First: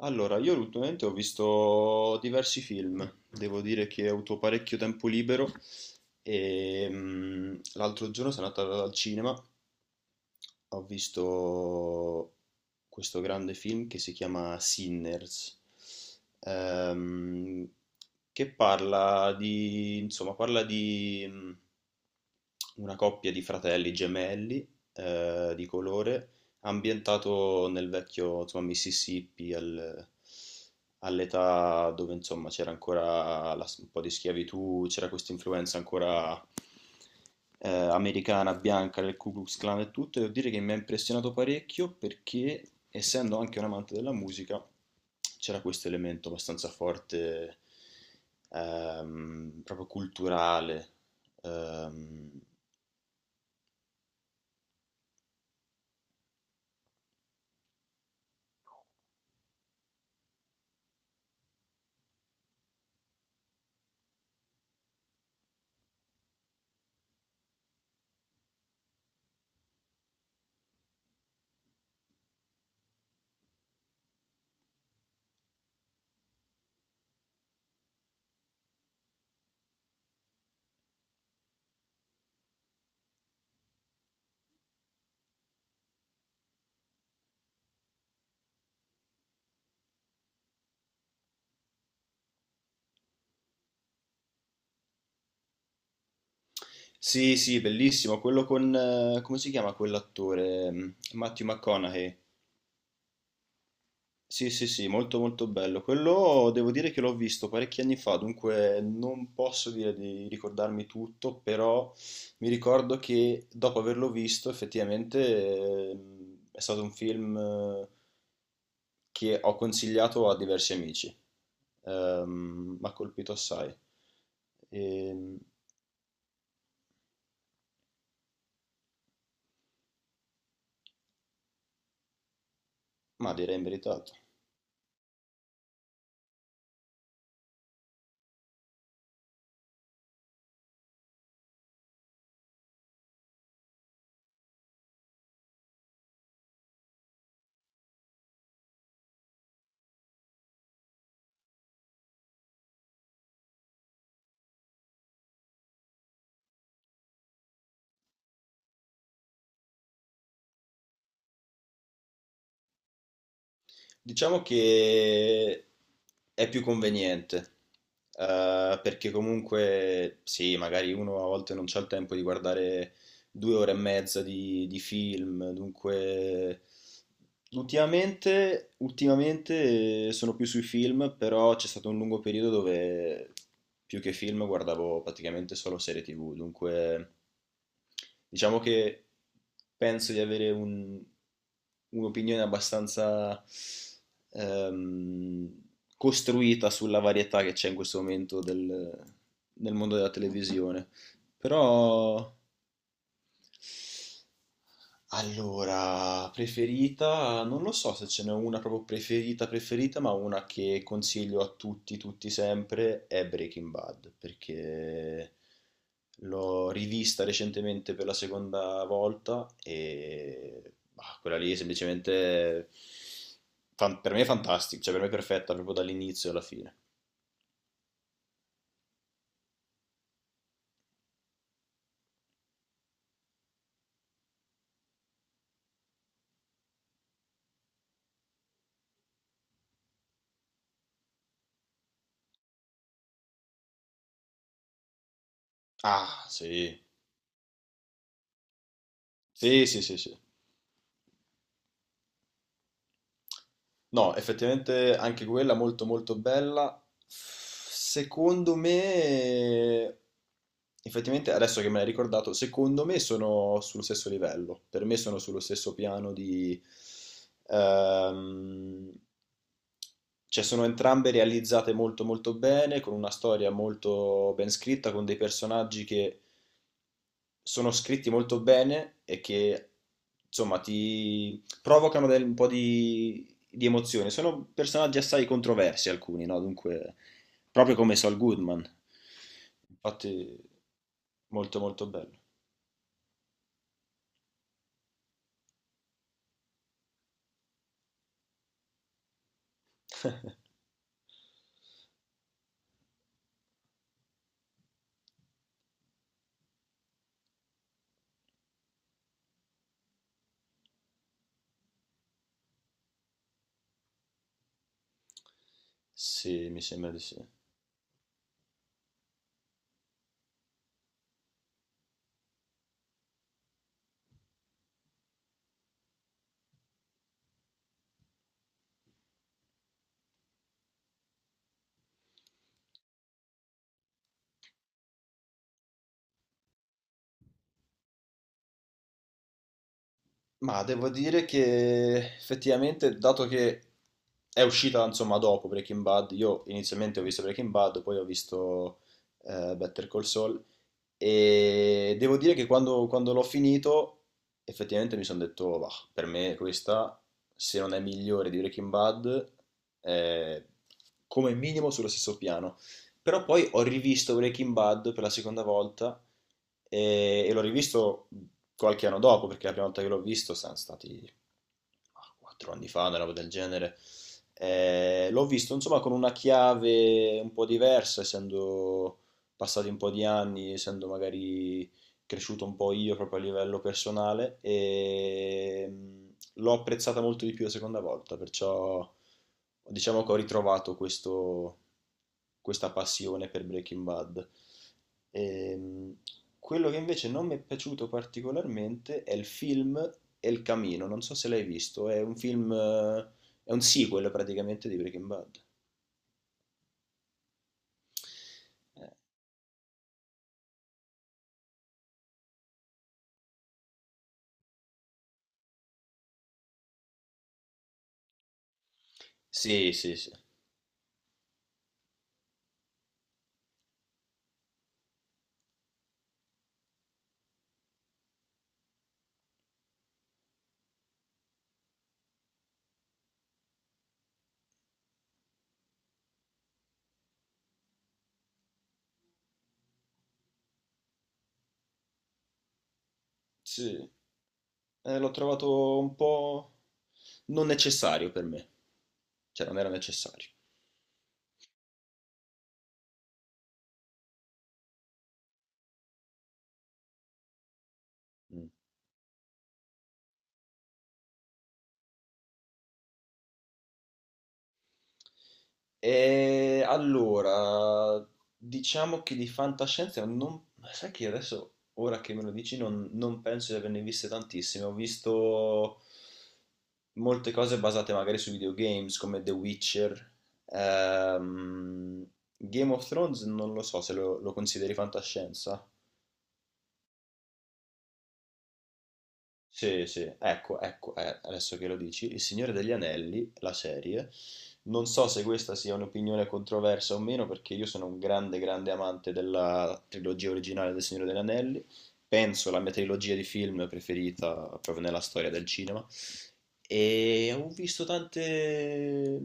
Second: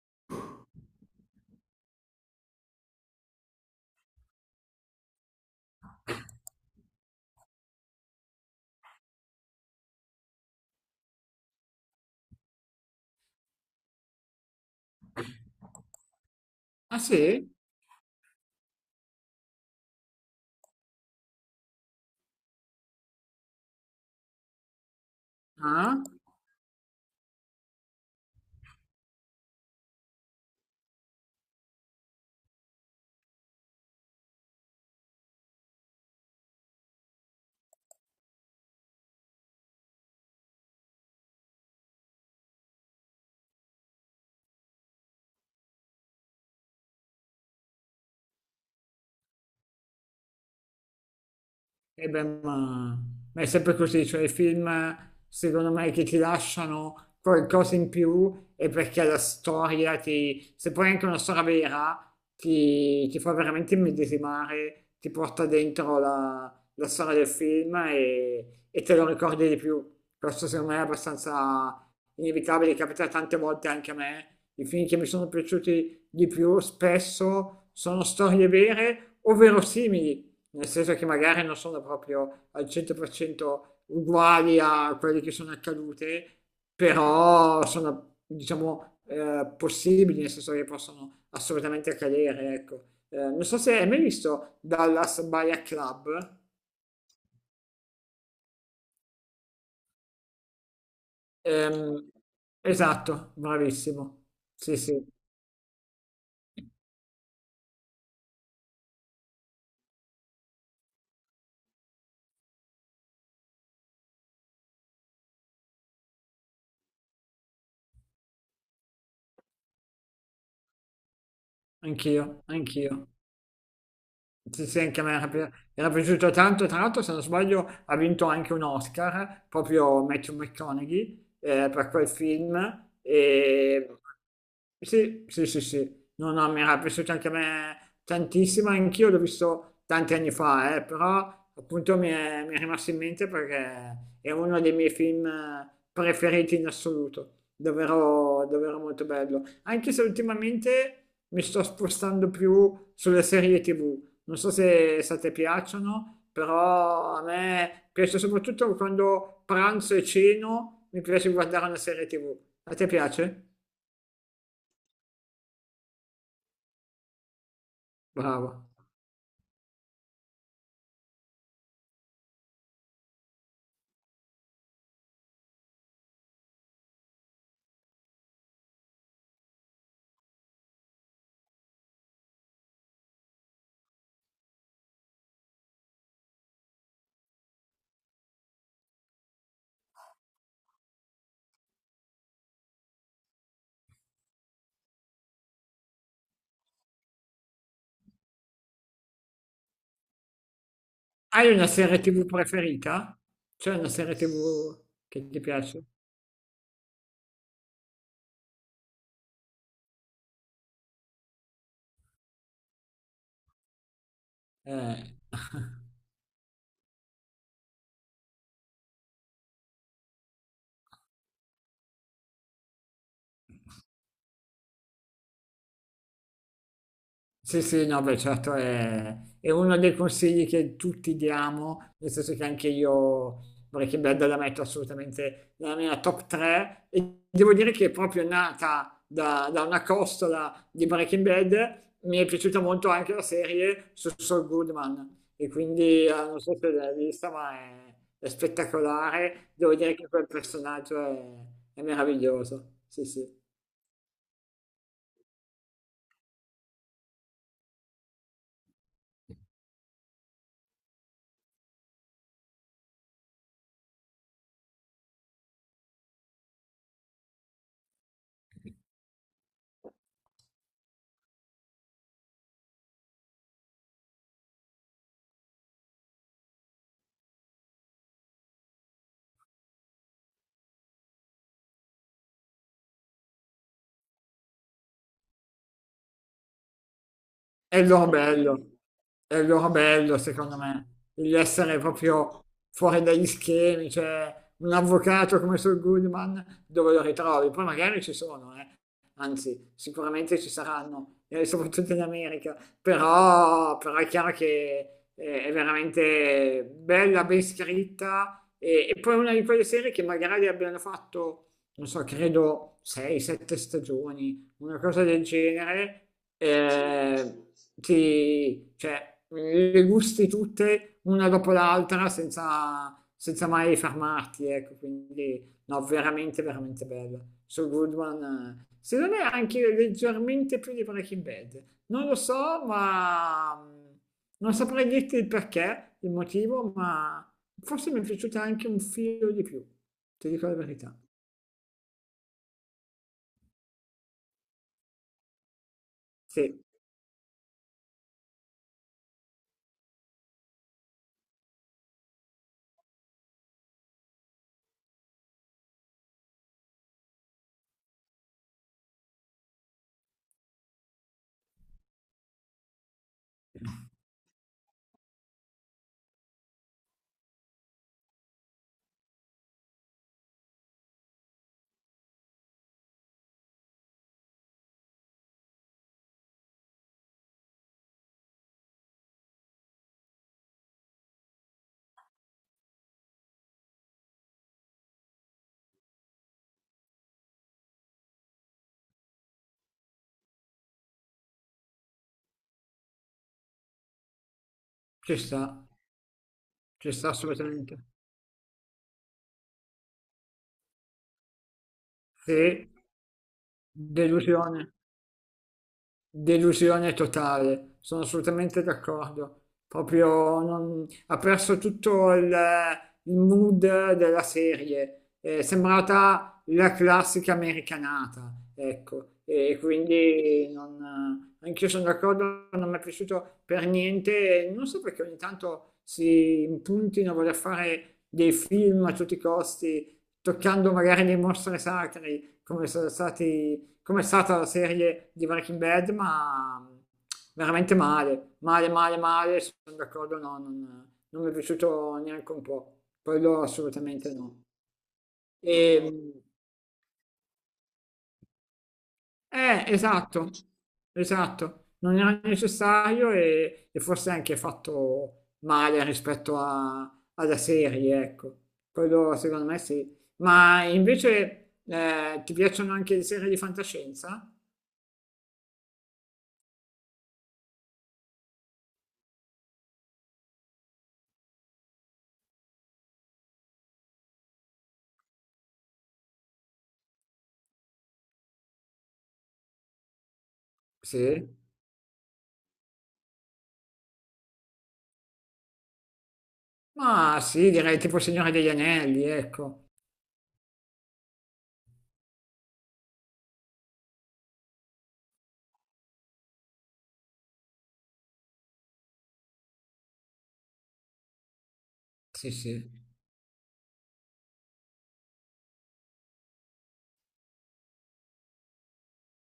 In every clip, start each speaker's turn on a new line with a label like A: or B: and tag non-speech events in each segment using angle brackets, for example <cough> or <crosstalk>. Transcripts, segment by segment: A: Allora, io ultimamente ho visto diversi film, devo dire che ho avuto parecchio tempo libero e l'altro giorno sono andato al cinema. Ho visto questo grande film che si chiama Sinners,
B: Ah, sì?
A: ehm, che parla di, insomma, parla di una coppia di fratelli gemelli di
B: Ah?
A: colore, ambientato nel vecchio, insomma, Mississippi, all'età dove, insomma, c'era ancora un po' di schiavitù, c'era questa influenza ancora americana, bianca, del Ku Klux Klan e tutto, e devo dire che mi ha impressionato parecchio perché, essendo anche un amante della musica, c'era questo elemento abbastanza forte, proprio culturale.
B: E beh,
A: Ehm,
B: ma è sempre così, cioè i film secondo me che ti lasciano qualcosa in più è perché la storia ti, se poi è anche una storia vera, ti fa veramente immedesimare, ti porta dentro la storia del film e te lo ricordi di più. Questo secondo me è abbastanza inevitabile, capita tante volte anche a me. I film che mi sono piaciuti di più spesso sono storie vere o verosimili nel senso che magari non sono proprio al 100% uguali a quelle che sono accadute, però sono, diciamo, possibili, nel senso che possono assolutamente accadere, ecco. Non so se hai mai visto Dallas Buyer Club.
A: sì, sì, bellissimo, quello con, come si chiama quell'attore? Matthew
B: Ehm,
A: McConaughey.
B: esatto, bravissimo.
A: Sì, sì,
B: Sì,
A: sì,
B: sì,
A: molto molto bello. Quello devo dire che l'ho visto parecchi anni fa, dunque non posso dire di ricordarmi tutto, però mi ricordo che dopo averlo visto effettivamente è stato un film che ho consigliato a diversi amici. Mi ha
B: anch'io.
A: colpito assai,
B: Sì, sì, anche a me era,
A: Ehm,
B: era piaciuto tanto, tra l'altro se non sbaglio ha vinto anche un Oscar, proprio Matthew McConaughey, per quel film.
A: ma direi
B: E...
A: meritato.
B: Sì, sì, sì, sì, no, no, mi era piaciuto anche a me tantissimo, anch'io l'ho visto tanti anni fa, però appunto mi è rimasto in mente perché è uno dei miei film preferiti in assoluto, davvero molto bello, anche se ultimamente mi sto spostando più sulle serie TV, non so se a te piacciono, però a me piace soprattutto quando pranzo e ceno, mi piace guardare una serie TV. A te piace?
A: Diciamo che è più conveniente,
B: Bravo.
A: perché comunque sì, magari uno a volte non c'ha il tempo di guardare 2 ore e mezza di film, dunque ultimamente, ultimamente sono più sui film, però c'è stato un lungo periodo dove più che film guardavo praticamente solo serie TV, dunque diciamo che penso di avere un'opinione abbastanza ehm, costruita sulla varietà che c'è in questo momento nel mondo della televisione.
B: Hai una serie TV
A: Però
B: preferita? C'è una serie TV che ti piace?
A: allora, preferita, non lo so se ce n'è una proprio preferita preferita, ma una che consiglio a tutti, tutti sempre, è Breaking Bad,
B: Eh.
A: perché
B: <laughs>
A: l'ho rivista recentemente per la seconda volta e bah, quella lì è semplicemente, per me è fantastica, cioè per me è perfetta proprio dall'inizio alla fine.
B: Sì, sì, no, beh, certo è uno dei consigli che tutti diamo, nel senso che anche io Breaking Bad la metto assolutamente nella mia top 3 e devo dire che è proprio nata da una costola di Breaking Bad, mi è piaciuta molto anche la serie su Saul Goodman e quindi
A: Ah,
B: non so se
A: sì,
B: l'hai vista, ma è spettacolare,
A: sì,
B: devo
A: sì,
B: dire
A: sì,
B: che
A: sì.
B: quel personaggio è meraviglioso, sì, sì.
A: No, effettivamente anche quella molto molto bella. Secondo me, effettivamente adesso che me l'hai ricordato, secondo me sono sullo stesso livello. Per me sono sullo stesso piano ehm, cioè sono entrambe realizzate molto molto bene, con una storia molto ben scritta, con dei personaggi che sono scritti molto bene e che insomma ti provocano un po' di emozione. Sono personaggi assai controversi alcuni, no? Dunque, proprio
B: È il
A: come
B: loro
A: Saul Goodman.
B: bello, è il loro bello
A: Infatti,
B: secondo me, di
A: molto
B: essere
A: molto bello.
B: proprio fuori dagli schemi, cioè un avvocato come Saul Goodman dove lo ritrovi? Poi magari ci sono, eh. Anzi, sicuramente ci saranno, soprattutto in America, però, però è chiaro che è veramente bella, ben scritta e poi una di quelle serie che magari abbiano fatto, non so, credo 6-7 stagioni una cosa del genere,
A: Sì, mi sembra di sì.
B: eh, ti, cioè, le gusti tutte una dopo l'altra senza, senza mai fermarti, ecco, quindi no, veramente bella. So Good One, secondo me anche leggermente più di Breaking Bad. Non lo so, ma non saprei dirti il perché, il motivo, ma forse mi è piaciuta anche un filo di più, ti dico la
A: Ma devo
B: verità.
A: dire che effettivamente, dato che è uscita insomma dopo Breaking Bad,
B: Sì,
A: io inizialmente ho visto Breaking Bad, poi ho visto Better Call Saul, e devo dire che quando l'ho finito effettivamente mi sono detto, "Bah, per me questa, se non è migliore di Breaking Bad, è come minimo sullo stesso piano." Però poi ho rivisto Breaking Bad per la seconda volta e l'ho rivisto qualche anno dopo, perché la prima volta che l'ho visto sono stati 4 anni fa, una roba del genere. L'ho visto insomma con una chiave un po' diversa, essendo passati un po' di anni, essendo magari cresciuto un po' io proprio a livello personale e l'ho apprezzata molto di più la seconda volta, perciò diciamo che ho ritrovato questa passione per Breaking Bad.
B: ci sta,
A: Ehm, Quello che
B: ci sta
A: invece non mi è
B: assolutamente.
A: piaciuto particolarmente è il film El Camino, non so se l'hai visto, è un film,
B: Sì.
A: è un sequel
B: Delusione,
A: praticamente di Breaking Bad.
B: delusione totale, sono assolutamente
A: Eh
B: d'accordo. Proprio non- Ha perso tutto il mood della serie, è sembrata la classica americanata, ecco, e
A: sì, sì, sì.
B: quindi non, anch'io sono d'accordo, non mi è piaciuto per niente, non so perché ogni tanto si impuntino a voler fare dei film a tutti i costi, toccando magari dei mostri sacri, come sono stati come è stata la serie di Breaking Bad, ma veramente male, sono d'accordo, no, non mi è piaciuto neanche un po', quello
A: Sì.
B: assolutamente no.
A: L'ho trovato un
B: E,
A: po' non necessario per me, cioè non era necessario.
B: esatto, esatto, non era necessario e forse anche fatto male rispetto alla serie, ecco,
A: Mm.
B: quello secondo me sì. Ma invece ti piacciono anche le serie di fantascienza?
A: E allora, diciamo che di fantascienza non. Ma sai che adesso, ora che me lo dici, non penso di averne viste tantissime. Ho visto molte cose basate magari su videogames come The Witcher.
B: Sì.
A: Ehm, Game of Thrones non lo so se lo consideri fantascienza.
B: Ma sì, direi tipo Signore degli Anelli, ecco.
A: Sì, sì, ecco, ecco, adesso che lo dici, Il Signore degli Anelli, la serie, non so se questa sia un'opinione controversa o meno, perché io sono un grande, grande amante della trilogia originale del Signore degli Anelli,
B: Sì,
A: penso la mia
B: sì.
A: trilogia di film preferita proprio nella storia del cinema, e ho visto tante,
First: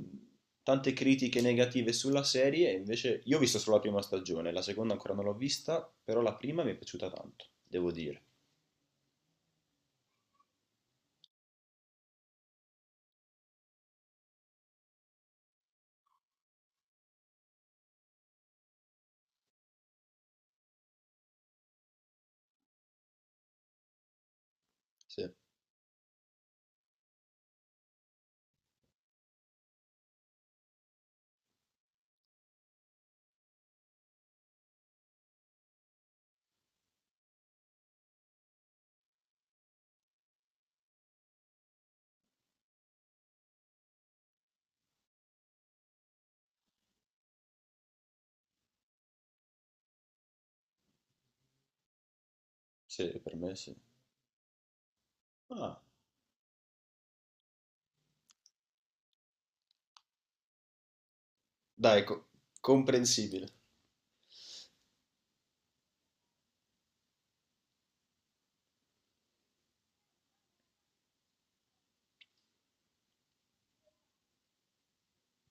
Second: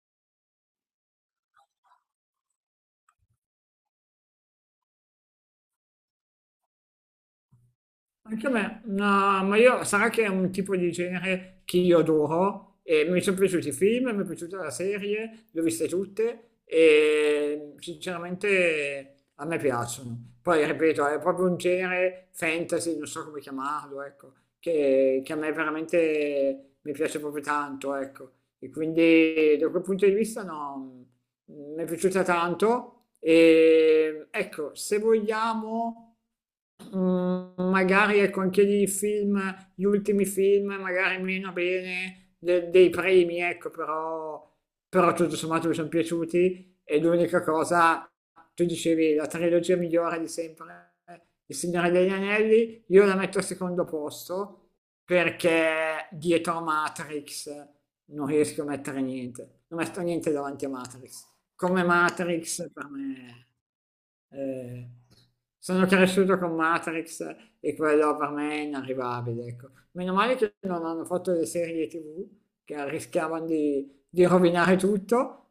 A: tante critiche negative sulla serie, invece io ho visto solo la prima stagione, la seconda ancora non l'ho vista, però la prima mi è piaciuta tanto, devo dire.
B: Anche a me, no, ma io sarà che è un tipo di genere che io adoro e mi sono piaciuti i film, mi è piaciuta la serie, le ho viste tutte e sinceramente a me piacciono. Poi ripeto, è proprio un genere fantasy, non so come chiamarlo, ecco,
A: Sì,
B: che a me veramente mi piace proprio tanto, ecco. E quindi da quel punto di vista no, mi è piaciuta tanto e ecco, se vogliamo... Mm, magari ecco anche lì i film, gli ultimi film, magari meno bene dei primi, ecco, però, però tutto sommato mi sono piaciuti e l'unica cosa, tu dicevi, la trilogia migliore di sempre, Il Signore degli Anelli, io la
A: sì, per
B: metto al
A: me sì.
B: secondo posto
A: Ah,
B: perché dietro a Matrix non riesco a mettere niente, non metto niente davanti a Matrix. Come
A: dai,
B: Matrix per me.
A: comprensibile.
B: Eh, sono cresciuto con Matrix e quello per me è inarrivabile, ecco. Meno male che non hanno fatto le serie TV che rischiavano di rovinare tutto,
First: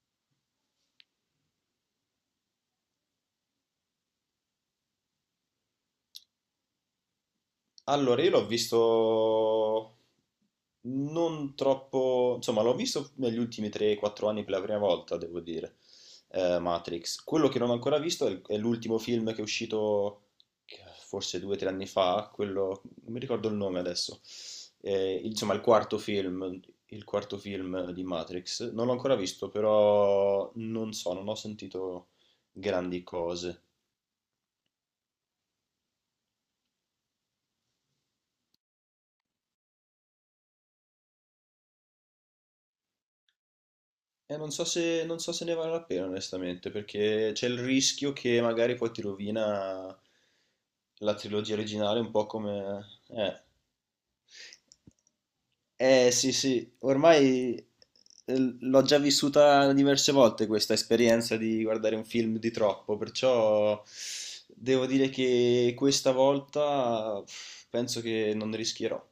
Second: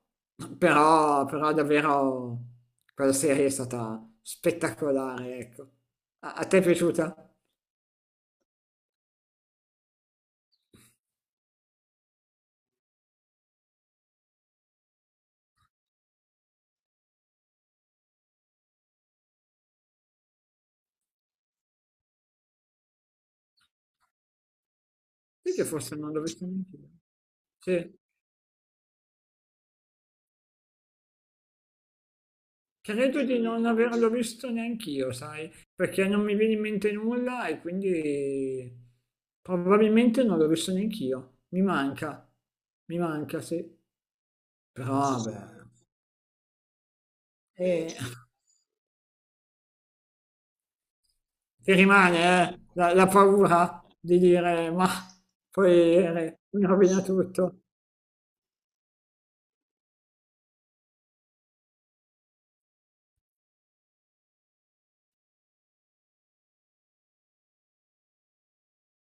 B: però, però davvero quella serie è stata spettacolare, ecco. A, a te è piaciuta?
A: Allora, io l'ho visto non troppo, insomma, l'ho visto negli ultimi 3-4 anni per la prima volta, devo dire, Matrix. Quello che non ho ancora visto è l'ultimo film che è uscito che- forse 2-3 anni fa, quello, non mi ricordo il nome adesso.
B: Sì,
A: Insomma,
B: che forse non l'ho vista neanche io.
A: il quarto film
B: Sì.
A: di Matrix. Non l'ho ancora visto, però non so, non ho sentito grandi
B: Credo di
A: cose.
B: non averlo visto neanch'io, sai, perché non mi viene in mente nulla e quindi probabilmente non l'ho visto neanch'io. Mi manca, sì.
A: Eh, non so
B: Però
A: se, non so
B: vabbè,
A: se ne vale la pena, onestamente, perché c'è il
B: eh, <laughs>
A: rischio che magari poi ti rovina la trilogia
B: ti
A: originale, un
B: rimane
A: po' come...
B: la
A: Eh,
B: paura di dire, ma poi
A: Eh sì,
B: mi
A: sì,
B: rovina
A: ormai
B: tutto.
A: l'ho già vissuta diverse volte questa esperienza di guardare un film di troppo, perciò devo dire che questa volta penso che non rischierò.